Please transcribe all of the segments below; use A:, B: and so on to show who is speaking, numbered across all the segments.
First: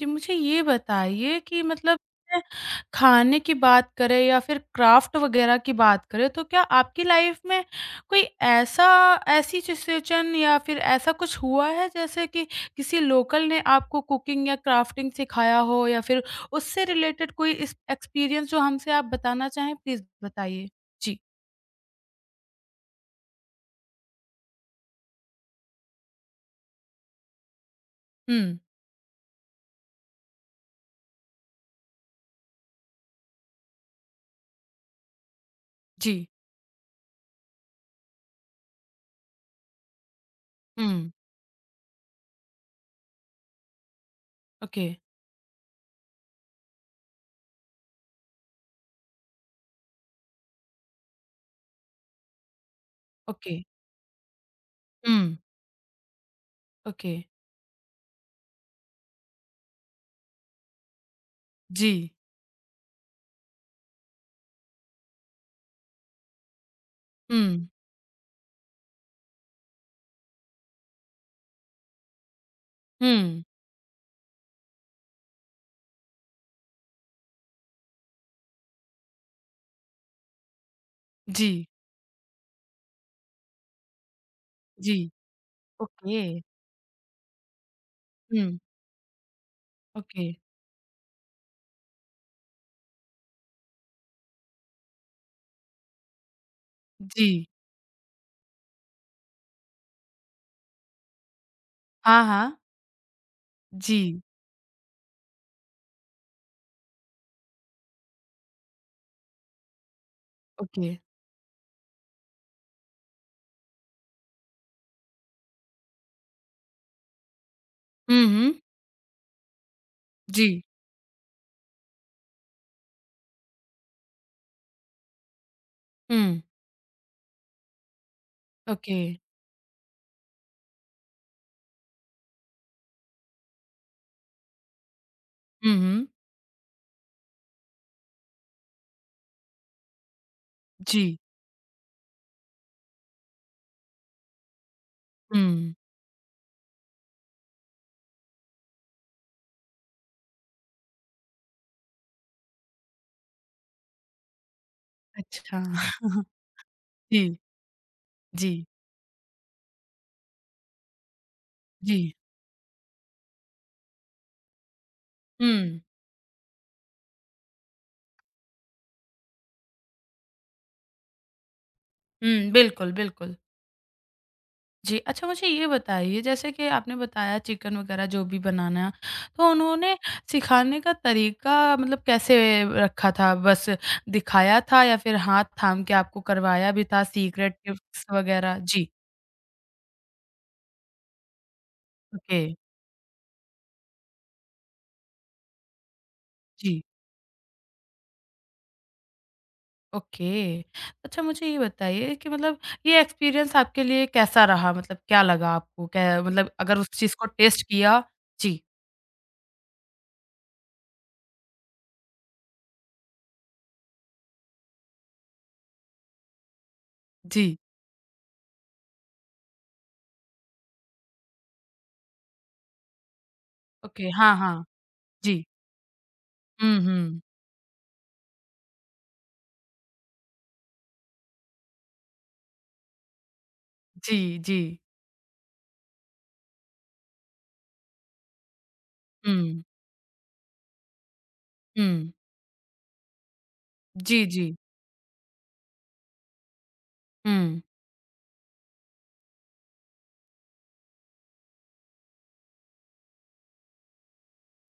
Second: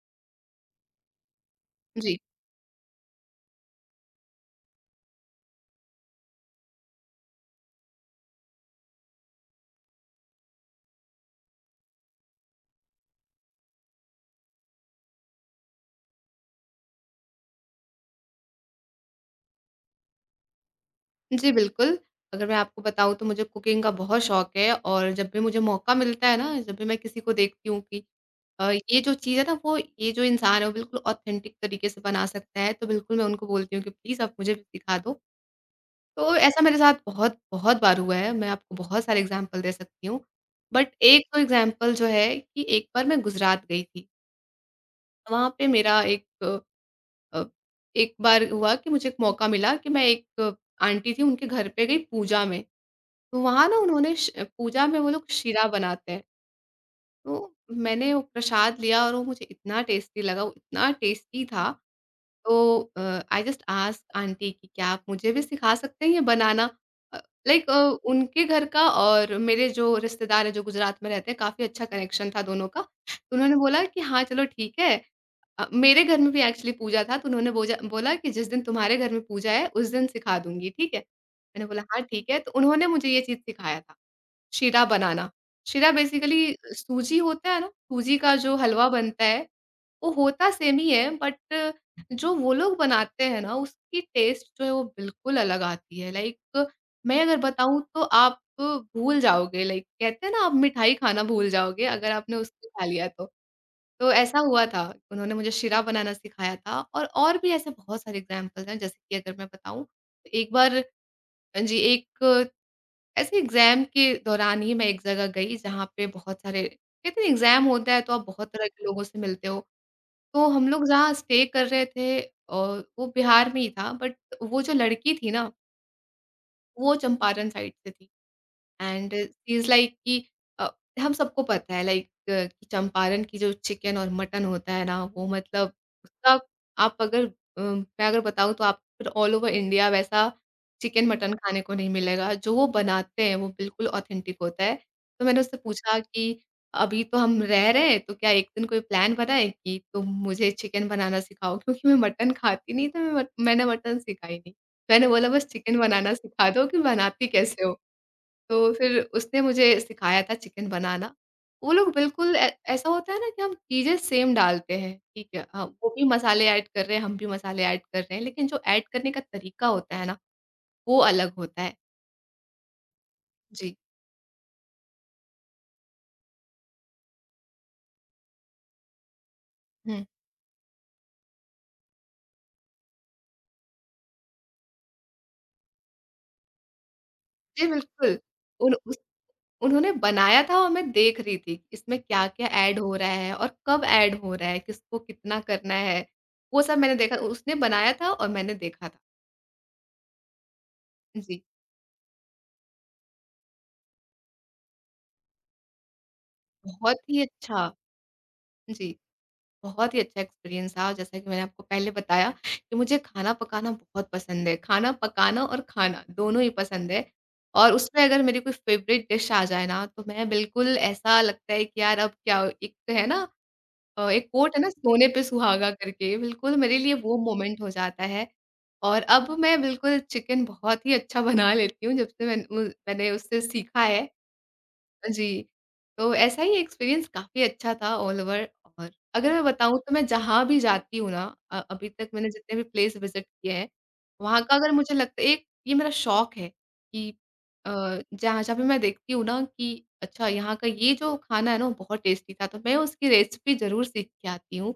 A: जी, मुझे ये बताइए कि मतलब
B: जी।
A: अ, खाने की बात करें या फिर क्राफ्ट वगैरह की बात करें, तो क्या आपकी लाइफ में कोई ऐसा ऐसी सिचुएशन या फिर ऐसा कुछ हुआ है, जैसे कि किसी लोकल ने आपको कुकिंग या क्राफ्टिंग सिखाया हो या फिर उससे रिलेटेड कोई इस एक्सपीरियंस जो हमसे आप बताना चाहें, प्लीज़ बताइए? जी।
B: जी, बिल्कुल। अगर मैं आपको बताऊँ तो मुझे कुकिंग का बहुत शौक है और जब भी मुझे मौका मिलता है ना, जब भी मैं किसी को देखती हूँ कि
A: हुँ,
B: ये जो चीज़ है ना वो ये जो इंसान है वो बिल्कुल ऑथेंटिक तरीके से बना सकता है, तो बिल्कुल मैं उनको बोलती हूँ कि प्लीज़ आप मुझे भी सिखा दो।
A: जी।
B: तो ऐसा मेरे साथ बहुत-बहुत बार हुआ है, मैं आपको बहुत सारे एग्ज़ाम्पल दे सकती हूँ। बट
A: हुँ,
B: एक तो एग्ज़ाम्पल जो है कि एक बार मैं गुजरात गई थी।
A: ओके,
B: वहाँ पे मेरा एक अ, एक बार हुआ कि मुझे एक मौका मिला कि मैं एक आंटी थी उनके घर पे गई पूजा में। तो
A: ओके।
B: वहाँ ना उन्होंने श पूजा में वो लोग
A: हुँ,
B: शीरा बनाते हैं,
A: ओके।
B: तो मैंने वो प्रसाद लिया और वो मुझे इतना टेस्टी लगा, वो इतना टेस्टी था,
A: जी।
B: तो आई जस्ट आस्क्ड आंटी कि क्या आप मुझे भी सिखा सकते हैं ये बनाना? अ,
A: हुँ,
B: लाइक उनके घर का और मेरे जो रिश्तेदार हैं, जो गुजरात में रहते हैं, काफ़ी अच्छा कनेक्शन था दोनों का। तो
A: हुँ।
B: उन्होंने बोला कि हाँ, चलो ठीक है। मेरे घर में भी एक्चुअली पूजा था, तो उन्होंने बोजा बोला कि जिस दिन तुम्हारे घर में पूजा है, उस दिन सिखा दूँगी, ठीक है?
A: जी,
B: मैंने बोला, "हाँ, ठीक है।" तो उन्होंने मुझे ये चीज़ सिखाया था। शीरा
A: जी।
B: बनाना। शीरा
A: ओके।
B: बेसिकली सूजी होता है ना, सूजी का जो
A: हुँ,
B: हलवा बनता है, वो
A: ओके,
B: होता सेम ही है बट जो वो लोग बनाते हैं ना, उसकी टेस्ट जो है वो बिल्कुल अलग आती है। लाइक मैं
A: जी।
B: अगर बताऊँ तो आप भूल जाओगे लाइक कहते हैं ना आप मिठाई खाना भूल जाओगे अगर
A: हाँ,
B: आपने
A: हाँ,
B: उसको खा लिया तो। तो
A: जी,
B: ऐसा हुआ था, उन्होंने मुझे शीरा बनाना सिखाया था और भी ऐसे बहुत सारे एग्ज़ाम्पल्स हैं जैसे कि अगर मैं बताऊँ, एक बार
A: ओके।
B: जी, एक ऐसे एग्ज़ाम के दौरान ही मैं एक जगह गई जहाँ पे बहुत सारे कहते हैं एग्ज़ाम होता है तो आप
A: हुँ,
B: बहुत
A: हुँ,
B: तरह के लोगों से मिलते हो। तो
A: जी,
B: हम लोग जहाँ स्टे कर रहे थे और वो बिहार में ही था बट वो जो लड़की थी ना,
A: हुँ,
B: वो चंपारण साइड से थी।
A: Okay,
B: and she is like कि अ, हम सबको पता है लाइक कि चंपारण की जो चिकन और मटन होता है ना, वो मतलब
A: हुँ, हुँ,
B: उसका आप अगर मैं अगर बताऊँ तो आप फिर ऑल ओवर इंडिया वैसा चिकन
A: जी,
B: मटन खाने को नहीं मिलेगा। जो वो बनाते हैं, वो बिल्कुल ऑथेंटिक होता है। तो मैंने उससे
A: हुँ,
B: पूछा कि अभी तो हम रह रहे हैं, तो क्या एक दिन कोई प्लान बनाएँ कि तुम मुझे चिकन बनाना सिखाओ? क्योंकि मैं मटन खाती नहीं, तो मैंने मटन सीखा ही नहीं। मैंने बोला बस
A: अच्छा,
B: चिकन बनाना सिखा दो कि
A: जी,
B: बनाती कैसे हो?
A: जी,
B: तो फिर उसने मुझे सिखाया था चिकन बनाना। वो लोग
A: जी,
B: बिल्कुल ऐ ऐसा होता है ना कि हम चीज़ें सेम डालते हैं, ठीक है।
A: हुँ,
B: वो भी मसाले ऐड कर रहे हैं, हम भी मसाले ऐड कर रहे हैं, लेकिन जो ऐड करने का तरीका होता है ना, वो अलग होता है।
A: हुँ, बिल्कुल, बिल्कुल।
B: जी।
A: जी, अच्छा मुझे ये बताइए जैसे कि आपने बताया चिकन वग़ैरह जो भी बनाना, तो उन्होंने
B: हुँ।
A: सिखाने का तरीका मतलब कैसे रखा था? बस दिखाया था या फिर हाथ थाम के आपको करवाया भी था सीक्रेट
B: जी,
A: टिप्स
B: बिल्कुल।
A: वग़ैरह?
B: उन
A: जी,
B: उस उन्होंने बनाया था और मैं देख रही थी, कि इसमें
A: ओके,
B: क्या-क्या ऐड हो रहा है और कब ऐड हो रहा है, किसको कितना करना है, वो सब
A: जी।
B: मैंने देखा। उसने बनाया था और मैंने देखा था।
A: ओके। अच्छा
B: जी,
A: मुझे ये बताइए कि मतलब ये एक्सपीरियंस आपके लिए कैसा रहा? मतलब क्या लगा आपको? क्या मतलब अगर उस
B: बहुत
A: चीज़
B: ही
A: को टेस्ट
B: अच्छा।
A: किया जी,
B: जी। बहुत ही अच्छा एक्सपीरियंस था और जैसा कि मैंने आपको पहले बताया कि मुझे खाना पकाना बहुत पसंद है। खाना पकाना और खाना दोनों ही पसंद है
A: जी।
B: और उसमें अगर मेरी कोई फ़ेवरेट डिश आ जाए ना, तो मैं बिल्कुल ऐसा लगता है कि यार अब क्या एक तो है ना
A: ओके,
B: एक
A: हाँ,
B: कोट है
A: हाँ।
B: ना सोने पे
A: जी।
B: सुहागा करके, बिल्कुल मेरे
A: हुँ,
B: लिए वो
A: हुँ।
B: मोमेंट हो जाता है। और अब मैं बिल्कुल चिकन बहुत ही अच्छा बना लेती हूँ जब से मैंने उससे सीखा है।
A: जी, जी।
B: जी, तो ऐसा ही एक्सपीरियंस काफ़ी अच्छा था ऑल ओवर और अगर मैं
A: हुँ,
B: बताऊँ तो मैं जहाँ भी जाती हूँ ना अभी तक
A: हुँ।
B: मैंने जितने भी प्लेस विज़िट किए हैं,
A: जी,
B: वहाँ
A: जी।
B: का अगर मुझे लगता है एक ये मेरा शौक है कि
A: हुँ।
B: जहाँ जहाँ पे मैं देखती हूँ ना कि अच्छा यहाँ का ये जो खाना है ना वो बहुत टेस्टी था, तो मैं उसकी रेसिपी ज़रूर सीख के आती हूँ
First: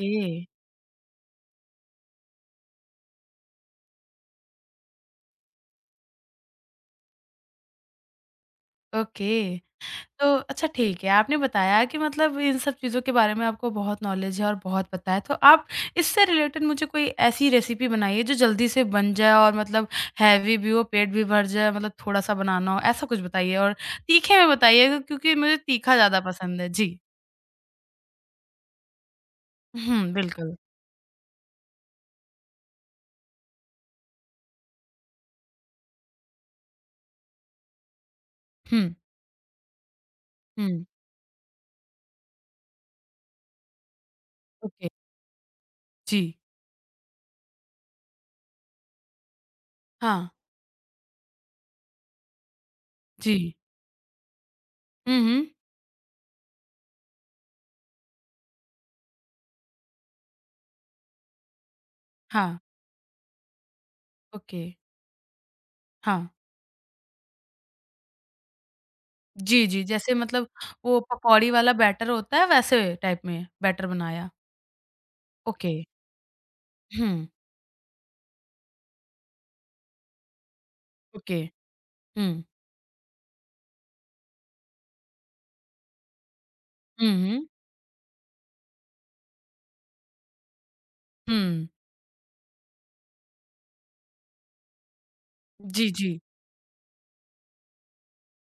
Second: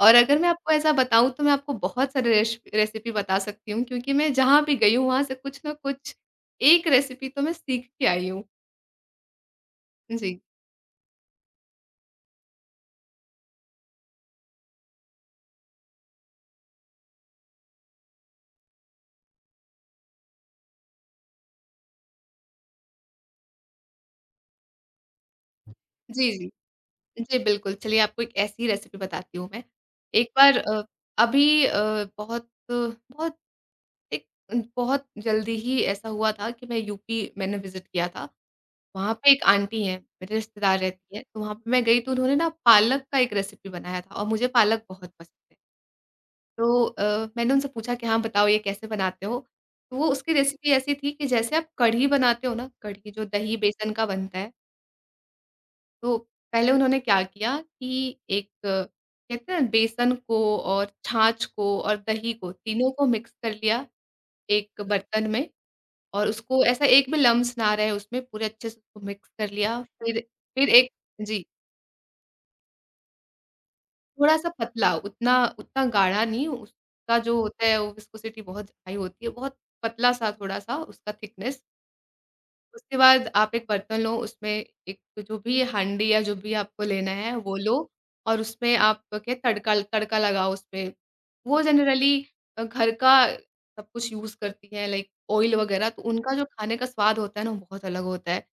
B: और अगर मैं आपको ऐसा बताऊँ तो मैं आपको बहुत सारे रेश रेसिपी बता सकती हूँ क्योंकि मैं जहाँ भी गई हूँ वहाँ से कुछ ना कुछ एक रेसिपी तो मैं सीख के आई हूँ।
A: ओके। तो
B: जी।
A: अच्छा ठीक है, आपने बताया कि मतलब इन सब चीज़ों के बारे में आपको बहुत नॉलेज है और बहुत पता है। तो आप इससे रिलेटेड मुझे कोई ऐसी रेसिपी बनाइए जो जल्दी से बन जाए और मतलब हेवी भी हो, पेट भी भर जाए, मतलब थोड़ा-सा बनाना हो, ऐसा कुछ बताइए और तीखे में बताइएगा क्योंकि मुझे तीखा ज़्यादा
B: जी, जी।
A: पसंद है। जी।
B: जी, बिल्कुल। चलिए आपको एक ऐसी रेसिपी बताती हूँ मैं।
A: हुँ,
B: एक
A: बिल्कुल।
B: बार अभी अ, बहुत बहुत एक बहुत जल्दी ही ऐसा हुआ था कि मैं यूपी मैंने विज़िट किया था।
A: हुँ,
B: वहाँ पे एक आंटी हैं, मेरे रिश्तेदार
A: हुँ,
B: रहती हैं, तो वहाँ पे मैं गई तो उन्होंने ना पालक का एक रेसिपी बनाया था और मुझे पालक
A: ओके।
B: बहुत पसंद है।
A: जी,
B: तो मैंने उनसे पूछा कि हाँ, बताओ ये कैसे बनाते हो? तो वो
A: हाँ,
B: उसकी रेसिपी ऐसी थी कि जैसे आप कढ़ी बनाते हो ना, कढ़ी जो
A: जी।
B: दही बेसन का बनता है
A: हुँ, हुँ,
B: तो पहले उन्होंने क्या किया कि एक कहते हैं ना बेसन को और छाछ को और दही को
A: हाँ,
B: तीनों को मिक्स कर लिया
A: ओके,
B: एक बर्तन में
A: हाँ।
B: और उसको ऐसा एक भी लम्स ना रहे उसमें पूरे अच्छे से उसको मिक्स कर
A: जी,
B: लिया।
A: जी,
B: अच्छा।
A: जैसे
B: फिर
A: मतलब
B: फिर एक
A: वो
B: जी,
A: पकौड़ी वाला बैटर होता है, वैसे टाइप में बैटर बनाया।
B: थोड़ा-सा पतला उतना
A: ओके।
B: उतना गाढ़ा नहीं उसका
A: हुँ,
B: जो होता है वो विस्कोसिटी बहुत हाई होती है, बहुत पतला-सा थोड़ा-सा उसका
A: ओके।
B: थिकनेस
A: हुँ,
B: उसके बाद आप एक बर्तन लो, उसमें एक जो भी हांडी या जो भी आपको
A: हुँ,
B: लेना है
A: हुँ,
B: वो लो और उसमें आप क्या तड़का तड़का लगाओ उसपे। वो
A: हुँ।
B: जनरली घर का सब कुछ यूज़ करती हैं लाइक ऑयल वगैरह,
A: जी,
B: तो
A: जी,
B: उनका जो खाने का स्वाद होता है ना, वो बहुत अलग होता है।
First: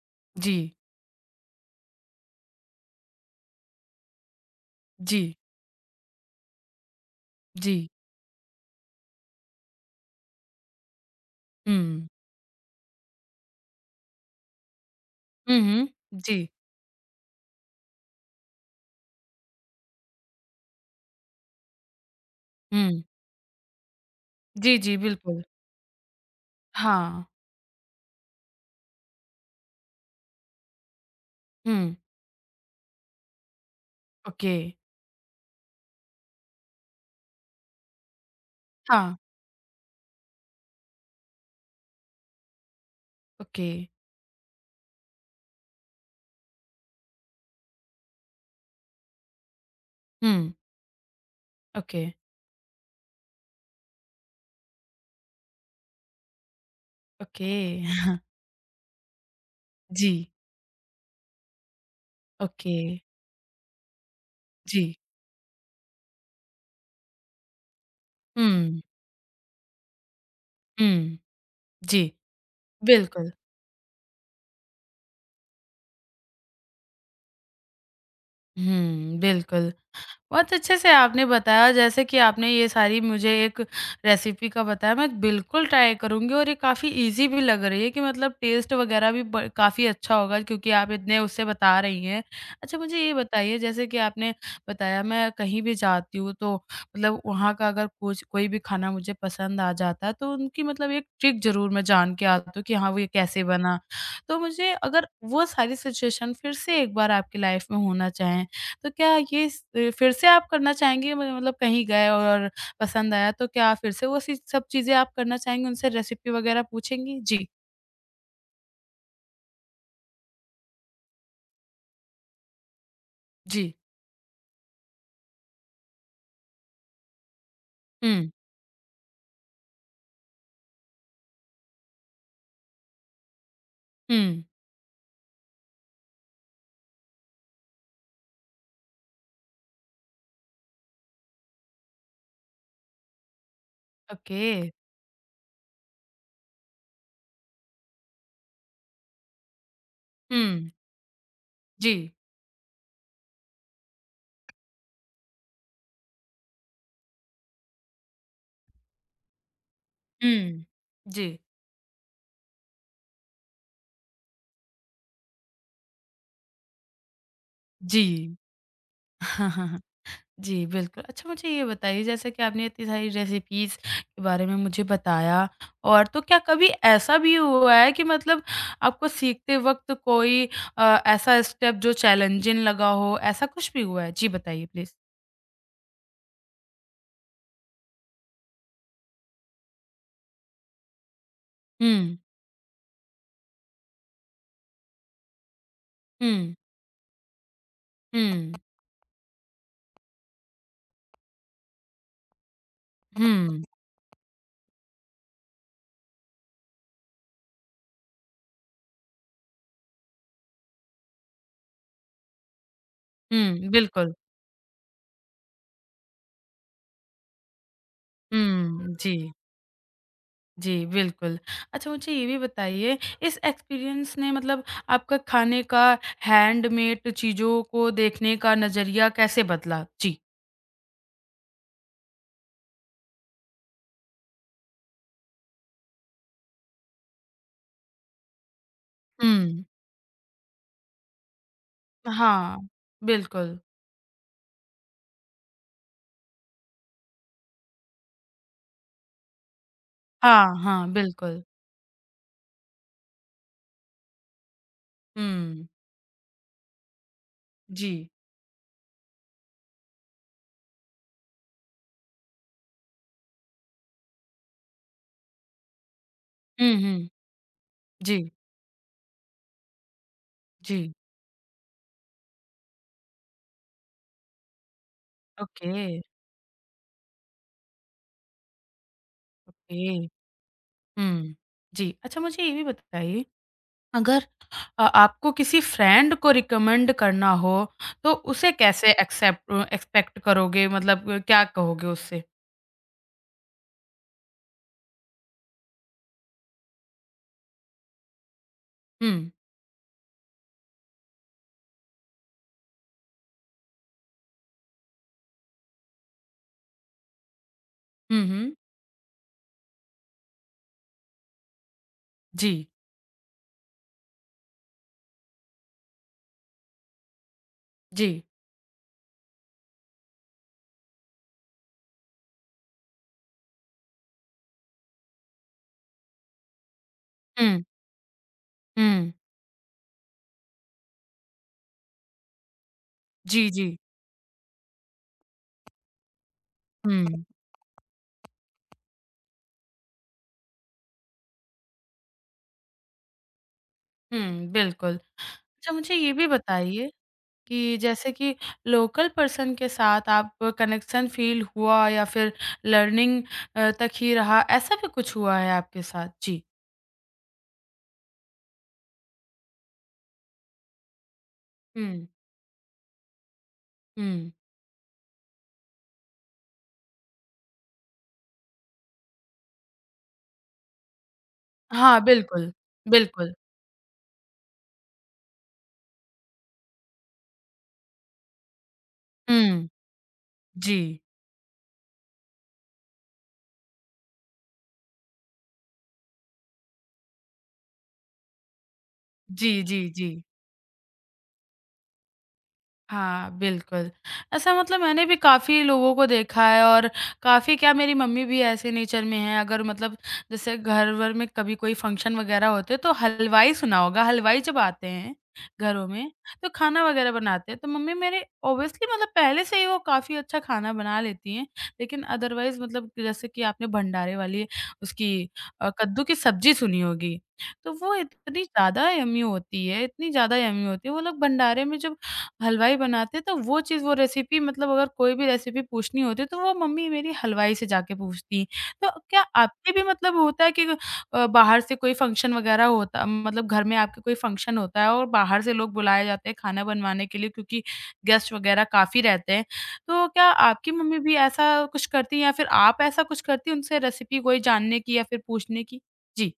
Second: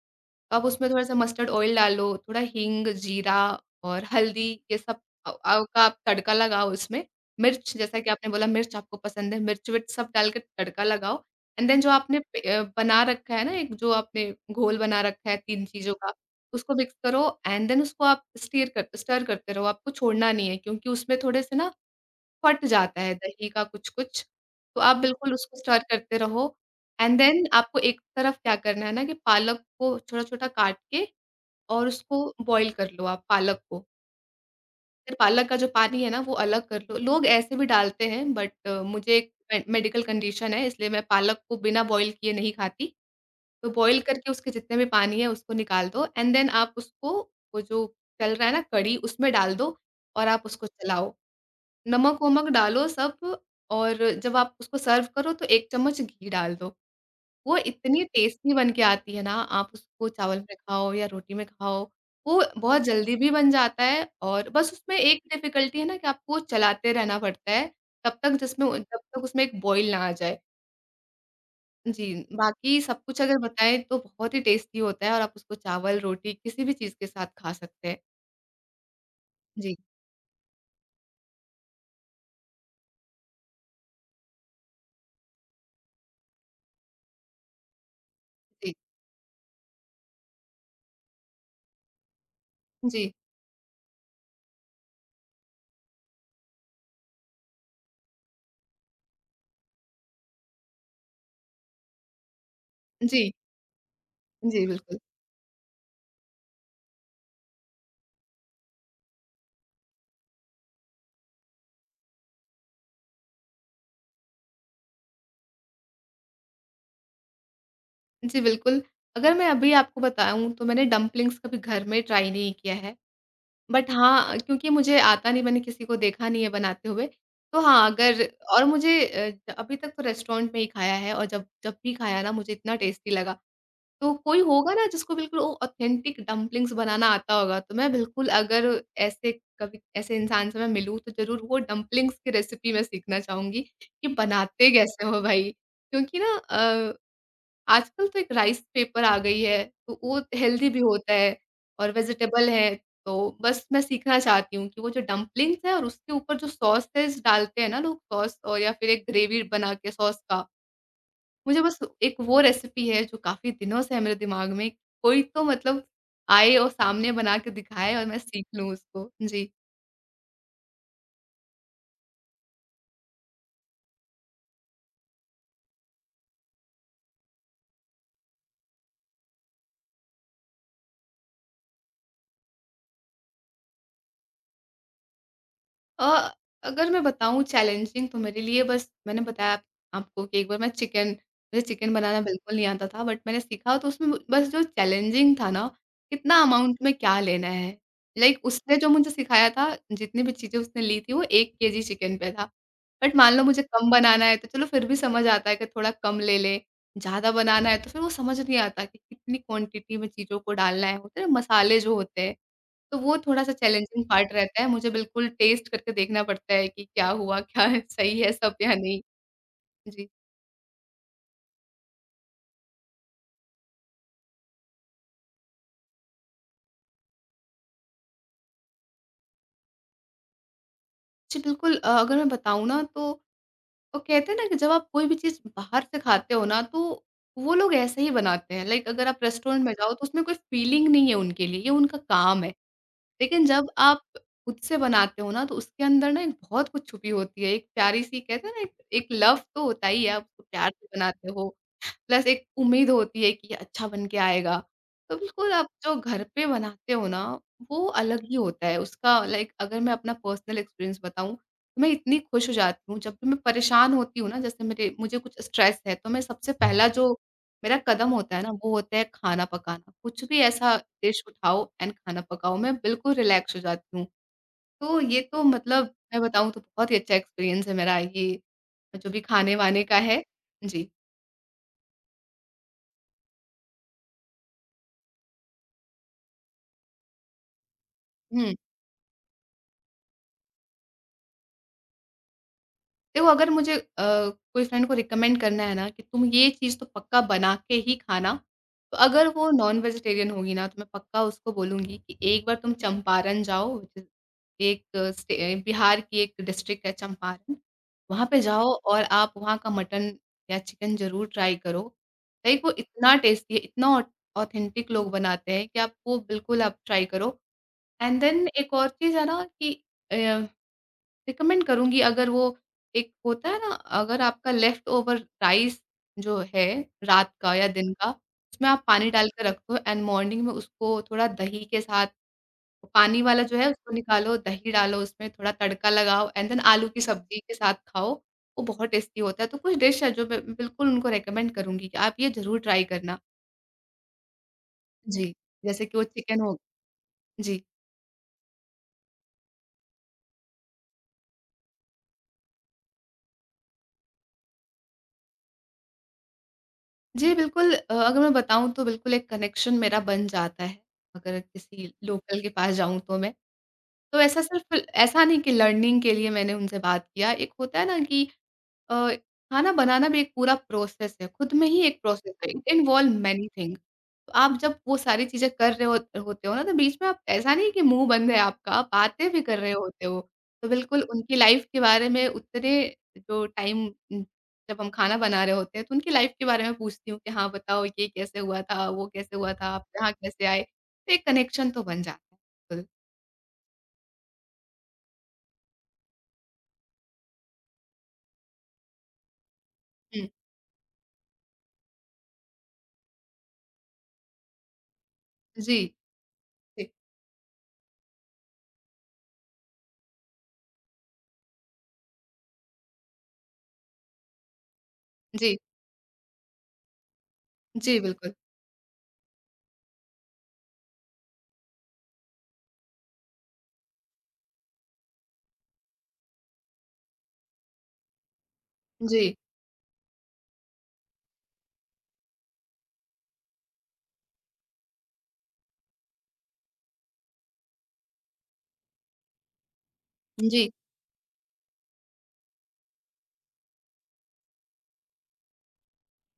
B: अब
A: जी,
B: उसमें थोड़ा-सा मस्टर्ड ऑयल डालो, थोड़ा हींग, जीरा और हल्दी ये सब
A: जी,
B: का आप तड़का लगाओ उसमें। मिर्च
A: जी।
B: जैसा कि आपने बोला मिर्च आपको पसंद है, मिर्च-विर्च सब डाल के तड़का लगाओ एंड देन जो
A: हुँ,
B: आपने बना रखा है ना एक जो आपने घोल बना रखा है
A: हुँ,
B: 3 चीज़ों का,
A: जी,
B: उसको मिक्स करो एंड देन उसको आप स्टीर कर स्टर करते रहो, आपको छोड़ना नहीं है क्योंकि उसमें थोड़े से ना फट
A: हुँ।
B: जाता है दही का कुछ-कुछ,
A: जी,
B: तो
A: जी,
B: आप बिल्कुल
A: बिल्कुल।
B: उसको स्टर करते रहो एंड
A: हाँ,
B: देन आपको एक तरफ क्या करना है ना कि पालक को छोटा-छोटा काट के और
A: हुँ,
B: उसको बॉयल कर लो आप पालक को।
A: ओके।
B: फिर पालक का जो पानी है ना वो अलग कर लो। लोग ऐसे भी डालते हैं बट
A: हाँ,
B: मुझे एक मे मेडिकल कंडीशन है इसलिए मैं पालक को बिना बॉयल किए नहीं खाती।
A: ओके।
B: तो बॉयल करके उसके जितने भी पानी है उसको निकाल दो एंड देन आप उसको वो जो चल रहा है ना कढ़ी उसमें डाल दो और आप
A: हुँ,
B: उसको चलाओ।
A: ओके,
B: नमक-वमक डालो सब और जब आप उसको सर्व करो तो 1 चम्मच घी डाल दो।
A: ओके।
B: वो इतनी टेस्टी बन के आती है ना, आप उसको
A: जी,
B: चावल में खाओ या रोटी में खाओ, वो
A: ओके,
B: बहुत जल्दी भी बन जाता है और बस
A: जी।
B: उसमें एक डिफ़िकल्टी है ना कि आपको चलाते रहना पड़ता है, तब तक जिसमें
A: हुँ,
B: जब तक उसमें एक बॉयल ना आ जाए।
A: हुँ, जी,
B: जी, बाकी सब कुछ
A: बिल्कुल।
B: अगर बताएँ तो बहुत ही टेस्टी होता है और आप उसको चावल, रोटी किसी भी चीज़ के साथ खा सकते हैं।
A: हुँ, बिल्कुल।
B: जी,
A: बहुत अच्छे से आपने बताया जैसे कि आपने ये सारी मुझे एक रेसिपी का बताया मैं बिल्कुल ट्राई करूँगी और ये काफ़ी ईज़ी भी लग रही है कि मतलब टेस्ट
B: जी,
A: वगैरह भी ब काफ़ी अच्छा होगा क्योंकि आप इतने उससे बता रही हैं। अच्छा मुझे
B: जी,
A: ये बताइए जैसे कि आपने बताया मैं कहीं भी जाती हूँ तो मतलब वहाँ का अगर कुछ कोई भी खाना मुझे पसंद आ जाता है तो उनकी मतलब एक ट्रिक ज़रूर मैं जान के आती हूँ कि हाँ, वो ये
B: जी,
A: कैसे बना। तो
B: जी,
A: मुझे
B: बिल्कुल।
A: अगर वो सारी सिचुएशन फिर से एक बार आपकी लाइफ़ में होना चाहें तो क्या फिर से आप करना चाहेंगे म मतलब कहीं गए और पसंद आया तो क्या फिर से वो सी सब चीज़ें आप करना चाहेंगे, उनसे रेसिपी वग़ैरह पूछेंगी? जी।
B: जी, बिल्कुल। अगर मैं अभी आपको बताऊँ तो मैंने डम्पलिंग्स कभी घर में ट्राई नहीं किया है।
A: जी।
B: बट हाँ, क्योंकि मुझे आता नहीं, मैंने किसी को देखा नहीं है बनाते हुए। तो हाँ, अगर
A: हुँ,
B: और मुझे अ, अभी तक तो रेस्टोरेंट में ही खाया है और जब जब भी खाया ना मुझे इतना टेस्टी लगा। तो
A: हुँ।
B: कोई होगा ना जिसको बिल्कुल वो ऑथेंटिक डम्पलिंग्स बनाना आता होगा, तो मैं बिल्कुल अगर ऐसे कभी ऐसे इंसान से मैं मिलूँ तो ज़रूर वो डम्पलिंग्स की रेसिपी मैं सीखना चाहूँगी कि
A: ओके।
B: बनाते कैसे हो भाई? क्योंकि ना आजकल तो एक राइस पेपर आ गई है, तो वो हेल्दी
A: हुँ,
B: भी होता है
A: जी।
B: और वेजिटेबल है, तो बस मैं सीखना चाहती हूँ कि वो जो डम्पलिंग्स हैं और उसके ऊपर जो सॉसेज़ डालते हैं ना लोग सॉस और या फिर एक ग्रेवी बना के सॉस का,
A: हुँ। जी।
B: मुझे बस एक वो रेसिपी है जो काफ़ी दिनों से है मेरे दिमाग में, कोई तो मतलब आए और सामने बना के दिखाए और मैं
A: जी।
B: सीख लूँ उसको। जी।
A: जी, बिल्कुल। अच्छा मुझे ये बताइए जैसे कि आपने इतनी सारी रेसिपीज़ के बारे में मुझे बताया और तो क्या कभी ऐसा भी हुआ है कि मतलब आपको सीखते वक़्त कोई ऐसा स्टेप जो चैलेंजिंग लगा हो, ऐसा कुछ भी हुआ है? जी, बताइए प्लीज़।
B: अ, अगर मैं बताऊँ चैलेंजिंग तो मेरे लिए बस मैंने बताया आप आपको कि एक बार मैं चिकन मुझे चिकन
A: हुँ,
B: बनाना बिल्कुल नहीं आता था बट मैंने सीखा तो उसमें बस जो चैलेंजिंग था ना, कितना
A: हुँ,
B: अमाउंट में क्या लेना है। लाइक
A: हुँ,
B: उसने जो मुझे सिखाया था, जितनी भी चीज़ें उसने ली थी वो 1 केजी चिकन पे था। बट मान लो
A: हुँ,
B: मुझे कम बनाना है तो चलो फिर भी समझ आता है कि थोड़ा कम ले लें, ज़्यादा बनाना है तो फिर वो समझ नहीं आता कि कितनी क्वांटिटी में चीज़ों को डालना है। होता है ना मसाले जो होते हैं तो वो थोड़ा-सा
A: हुँ,
B: चैलेंजिंग
A: बिल्कुल।
B: पार्ट रहता है। मुझे बिल्कुल टेस्ट करके देखना पड़ता है कि क्या हुआ, क्या है, सही है सब या
A: हुँ,
B: नहीं?
A: जी,
B: जी।
A: जी, बिल्कुल। अच्छा मुझे ये भी बताइए इस एक्सपीरियंस ने मतलब आपका खाने का हैंडमेड चीज़ों को देखने का नज़रिया कैसे बदला? जी।
B: जी, बिल्कुल अगर मैं बताऊँ ना तो वो कहते हैं ना कि जब आप कोई भी चीज़ बाहर से खाते हो ना तो वो लोग ऐसे ही बनाते हैं। लाइक अगर आप
A: हुँ।
B: रेस्टोरेंट में जाओ तो उसमें कोई फीलिंग नहीं है उनके लिए, ये उनका काम है।
A: हाँ,
B: लेकिन
A: बिल्कुल।
B: जब आप खुद से बनाते हो ना तो उसके अंदर ना एक बहुत कुछ छुपी होती है। एक प्यारी सी कहते हैं ना एक एक लव तो होता ही है, आप उसको
A: हाँ,
B: प्यार
A: हाँ,
B: से बनाते
A: बिल्कुल।
B: हो। प्लस एक उम्मीद होती है कि ये अच्छा बन के आएगा। तो बिल्कुल
A: हुँ,
B: आप जो घर पे बनाते हो ना, वो
A: जी।
B: अलग ही होता है। उसका लाइक अगर मैं अपना पर्सनल एक्सपीरियंस बताऊँ, तो मैं इतनी खुश हो जाती हूँ, जब भी मैं परेशान होती हूँ ना, जैसे मेरे मुझे कुछ स्ट्रेस है, तो मैं सबसे
A: हुँ,
B: पहला
A: हुँ।
B: जो मेरा कदम
A: जी,
B: होता है ना, वो होता है खाना पकाना। कुछ भी ऐसा
A: जी।
B: डिश उठाओ एंड खाना पकाओ, मैं बिल्कुल रिलैक्स हो जाती हूँ। तो ये तो
A: ओके,
B: मतलब मैं बताऊँ तो बहुत ही अच्छा एक्सपीरियंस है मेरा ये, जो भी खाने-वाने
A: ओके।
B: का है। जी।
A: हुँ, जी। अच्छा मुझे ये भी बताइए अगर आपको किसी फ्रेंड को रिकमेंड करना हो तो उसे
B: हुँ।
A: कैसे एक्सपेक्ट करोगे मतलब क्या कहोगे उससे?
B: देखो अगर मुझे कोई फ्रेंड को रिकमेंड करना है ना कि तुम ये चीज़ तो पक्का बना के ही खाना, तो अगर
A: हुँ,
B: वो नॉन वेजिटेरियन होगी ना तो मैं पक्का उसको बोलूँगी कि एक बार तुम चंपारण जाओ, ज एक बिहार की एक डिस्ट्रिक्ट है चंपारण, वहाँ
A: हुँ,
B: पे
A: हुँ।
B: जाओ और आप वहाँ का मटन या चिकन ज़रूर ट्राई करो। लाइक
A: जी,
B: वो इतना टेस्टी है, इतना ऑ ऑथेंटिक लोग बनाते हैं कि आप वो बिल्कुल आप ट्राई करो।
A: जी।
B: एंड देन एक और चीज़ है ना कि अ रिकमेंड करूँगी अगर वो एक होता है ना, अगर आपका लेफ्ट ओवर राइस जो है रात का
A: हुँ,
B: या दिन का, उसमें आप पानी
A: हुँ।
B: डाल के रख दो एंड मॉर्निंग में उसको थोड़ा दही के साथ पानी वाला
A: जी,
B: जो है
A: जी।
B: उसको निकालो, दही डालो उसमें, थोड़ा तड़का लगाओ एंड देन आलू की
A: हुँ,
B: सब्ज़ी के साथ खाओ, वो बहुत टेस्टी होता है। तो कुछ डिश है जो मैं बिल्कुल उनको रिकमेंड करूँगी कि आप ये ज़रूर ट्राई करना।
A: हुँ, बिल्कुल।
B: जी,
A: अच्छा
B: जैसे
A: मुझे
B: कि वो
A: ये भी
B: चिकन हो
A: बताइए
B: जी।
A: कि जैसे कि लोकल पर्सन के साथ आप कनेक्शन फ़ील हुआ या फिर लर्निंग तक ही रहा, ऐसा भी कुछ हुआ है आपके साथ? जी।
B: जी, बिल्कुल अगर मैं बताऊँ तो बिल्कुल एक कनेक्शन मेरा बन जाता है, अगर किसी
A: हुँ,
B: लोकल के पास जाऊँ तो मैं। तो
A: हुँ।
B: ऐसा सिर्फ ऐसा नहीं कि लर्निंग के लिए मैंने उनसे बात किया, एक होता है ना कि अ, खाना बनाना भी एक पूरा प्रोसेस है, खुद में ही
A: हाँ,
B: एक प्रोसेस है,
A: बिल्कुल,
B: इट इन्वॉल्व
A: बिल्कुल।
B: Many things. आप जब वो सारी चीज़ें कर रहे हो होते हो ना, तो बीच में आप ऐसा नहीं है कि मुँह बंद है आपका, आप बातें भी कर
A: हुँ,
B: रहे होते हो। तो
A: जी।
B: बिल्कुल उनकी लाइफ़ के बारे में उतने जो टाइम जब हम खाना बना रहे होते हैं, तो उनकी लाइफ़ के बारे में पूछती हूँ कि हाँ, बताओ ये कैसे हुआ था, वो कैसे
A: जी,
B: हुआ था,
A: जी,
B: आप
A: जी।
B: यहाँ कैसे आए? तो एक कनेक्शन तो बन जाता है। बिल्कुल।
A: हाँ, बिल्कुल। ऐसा मतलब मैंने भी काफ़ी लोगों को देखा है और काफ़ी क्या मेरी मम्मी भी ऐसे नेचर में हैं, अगर मतलब
B: हुँ,
A: जैसे घर-वर में कभी कोई फ़ंक्शन वग़ैरह होते हैं तो हलवाई सुना होगा, हलवाई जब आते हैं
B: जी,
A: घरों में, तो खाना
B: जी,
A: वग़ैरह बनाते हैं, तो मम्मी मेरे ऑब्वियसली मतलब पहले से ही वो काफ़ी अच्छा खाना बना लेती हैं। लेकिन अदरवाइज़ मतलब कि जैसे कि आपने भंडारे वाली उसकी
B: जी,
A: कद्दू की सब्ज़ी सुनी होगी, तो वो
B: जी, बिल्कुल।
A: इतनी ज़्यादा यम्मी होती है, इतनी ज़्यादा यम्मी होती है, वो लोग भंडारे में जो हलवाई बनाते तो वो चीज़ वो रेसिपी मतलब अगर कोई भी रेसिपी पूछनी होती तो वो मम्मी मेरी हलवाई से जाके पूछती। तो क्या
B: जी,
A: आपके भी मतलब होता है कि बाहर से कोई फ़ंक्शन वग़ैरह होता मतलब घर में आपके कोई फ़ंक्शन होता है और बाहर से लोग बुलाए जाते हैं खाना बनवाने के लिए क्योंकि गेस्ट वग़ैरह काफ़ी रहते हैं। तो क्या आपकी
B: जी।
A: मम्मी भी ऐसा कुछ करती हैं या फिर आप ऐसा कुछ करती हैं उनसे रेसिपी कोई जानने की या फिर पूछने की? जी।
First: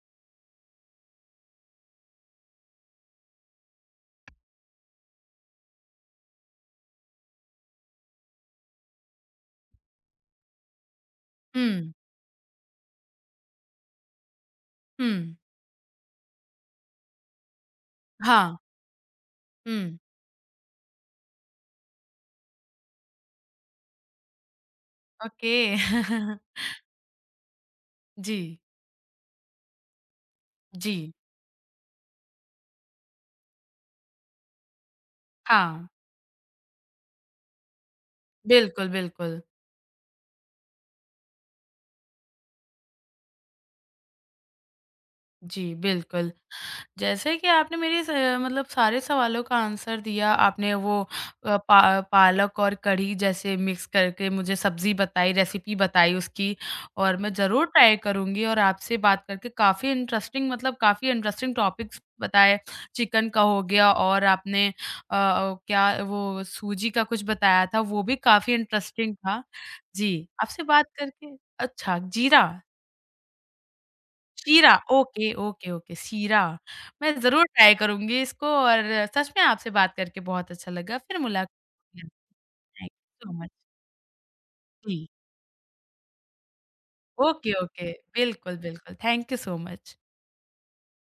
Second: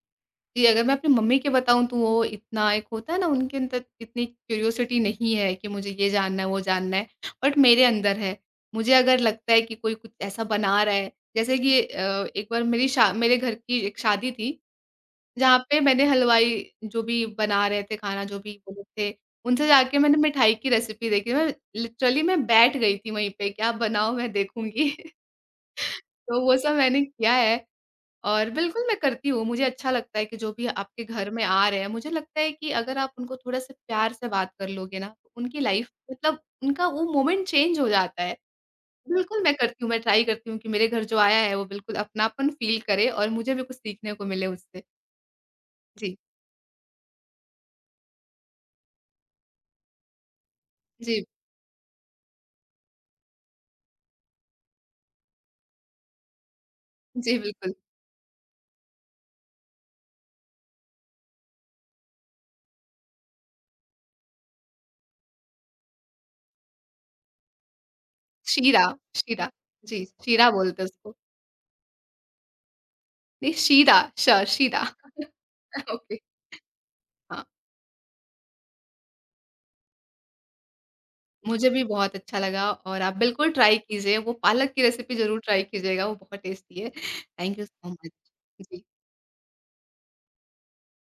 B: जी, अगर मैं अपनी मम्मी के बताऊँ तो वो इतना एक होता है ना उनके अंदर इतनी क्यूरियोसिटी नहीं है कि मुझे ये जानना है, वो जानना है बट मेरे अंदर है। मुझे अगर लगता है कि कोई कुछ ऐसा बना रहा है जैसे कि
A: हुँ,
B: एक बार मेरी शा मेरे घर की एक शादी थी,
A: हुँ।
B: जहाँ पे मैंने हलवाई जो भी बना रहे थे खाना जो भी
A: हाँ।
B: वो लोग थे, उनसे
A: हुँ।
B: जाके मैंने मिठाई की रेसिपी देखी। मैं लिटरली मैं बैठ गई थी वहीं पे, क्या बनाओ मैं देखूँगी।
A: ओके।
B: तो वो सब मैंने किया है।
A: जी।
B: और बिल्कुल मैं करती हूँ, मुझे अच्छा लगता है कि जो भी
A: जी।
B: आपके घर में आ रहे हैं, मुझे लगता है कि अगर आप उनको थोड़ा-सा प्यार से बात कर लोगे ना, तो उनकी
A: हाँ।
B: लाइफ़ मतलब उनका वो मोमेंट चेंज हो जाता है।
A: बिल्कुल, बिल्कुल।
B: बिल्कुल मैं करती हूँ, मैं ट्राई करती हूँ कि मेरे घर जो आया है, वो बिल्कुल अपनापन फ़ील करे और मुझे भी कुछ सीखने को मिले उससे।
A: जी,
B: जी,
A: बिल्कुल। जैसे कि आपने मेरे स मतलब सारे सवालों का आंसर दिया, आपने वो
B: जी,
A: अ, पा पालक और कढ़ी जैसे मिक्स करके मुझे सब्ज़ी बताई, रेसिपी बताई उसकी और मैं
B: जी,
A: ज़रूर
B: बिल्कुल।
A: ट्राई करूँगी और आपसे बात करके काफ़ी इंटरेस्टिंग मतलब काफ़ी इंटरेस्टिंग टॉपिक्स बताए। चिकन का हो गया और आपने क्या वो सूजी का कुछ बताया था, वो भी काफ़ी
B: शीरा,
A: इंटरेस्टिंग था।
B: शीरा। जी,
A: जी,
B: शीरा
A: आपसे
B: बोलते
A: बात
B: हैं उसको।
A: करके अच्छा, जीरा।
B: नहीं,
A: शीरा,
B: शीरा।
A: ओके, ओके, ओके,
B: ओके,
A: शीरा। मैं
B: हाँ।
A: ज़रूर ट्राई करूँगी इसको और सच में आपसे बात करके बहुत अच्छा लगा। फिर मुलाक़ात
B: मुझे भी
A: होगी।
B: बहुत अच्छा लगा
A: थैंक
B: और आप
A: यू सो मच।
B: बिल्कुल ट्राई कीजिए, वो पालक की
A: जी,
B: रेसिपी ज़रूर ट्राई कीजिएगा, वो बहुत टेस्टी है।
A: Okay,
B: thank you
A: okay.
B: So much.
A: बिल्कुल,
B: जी।
A: बिल्कुल। Thank you so much.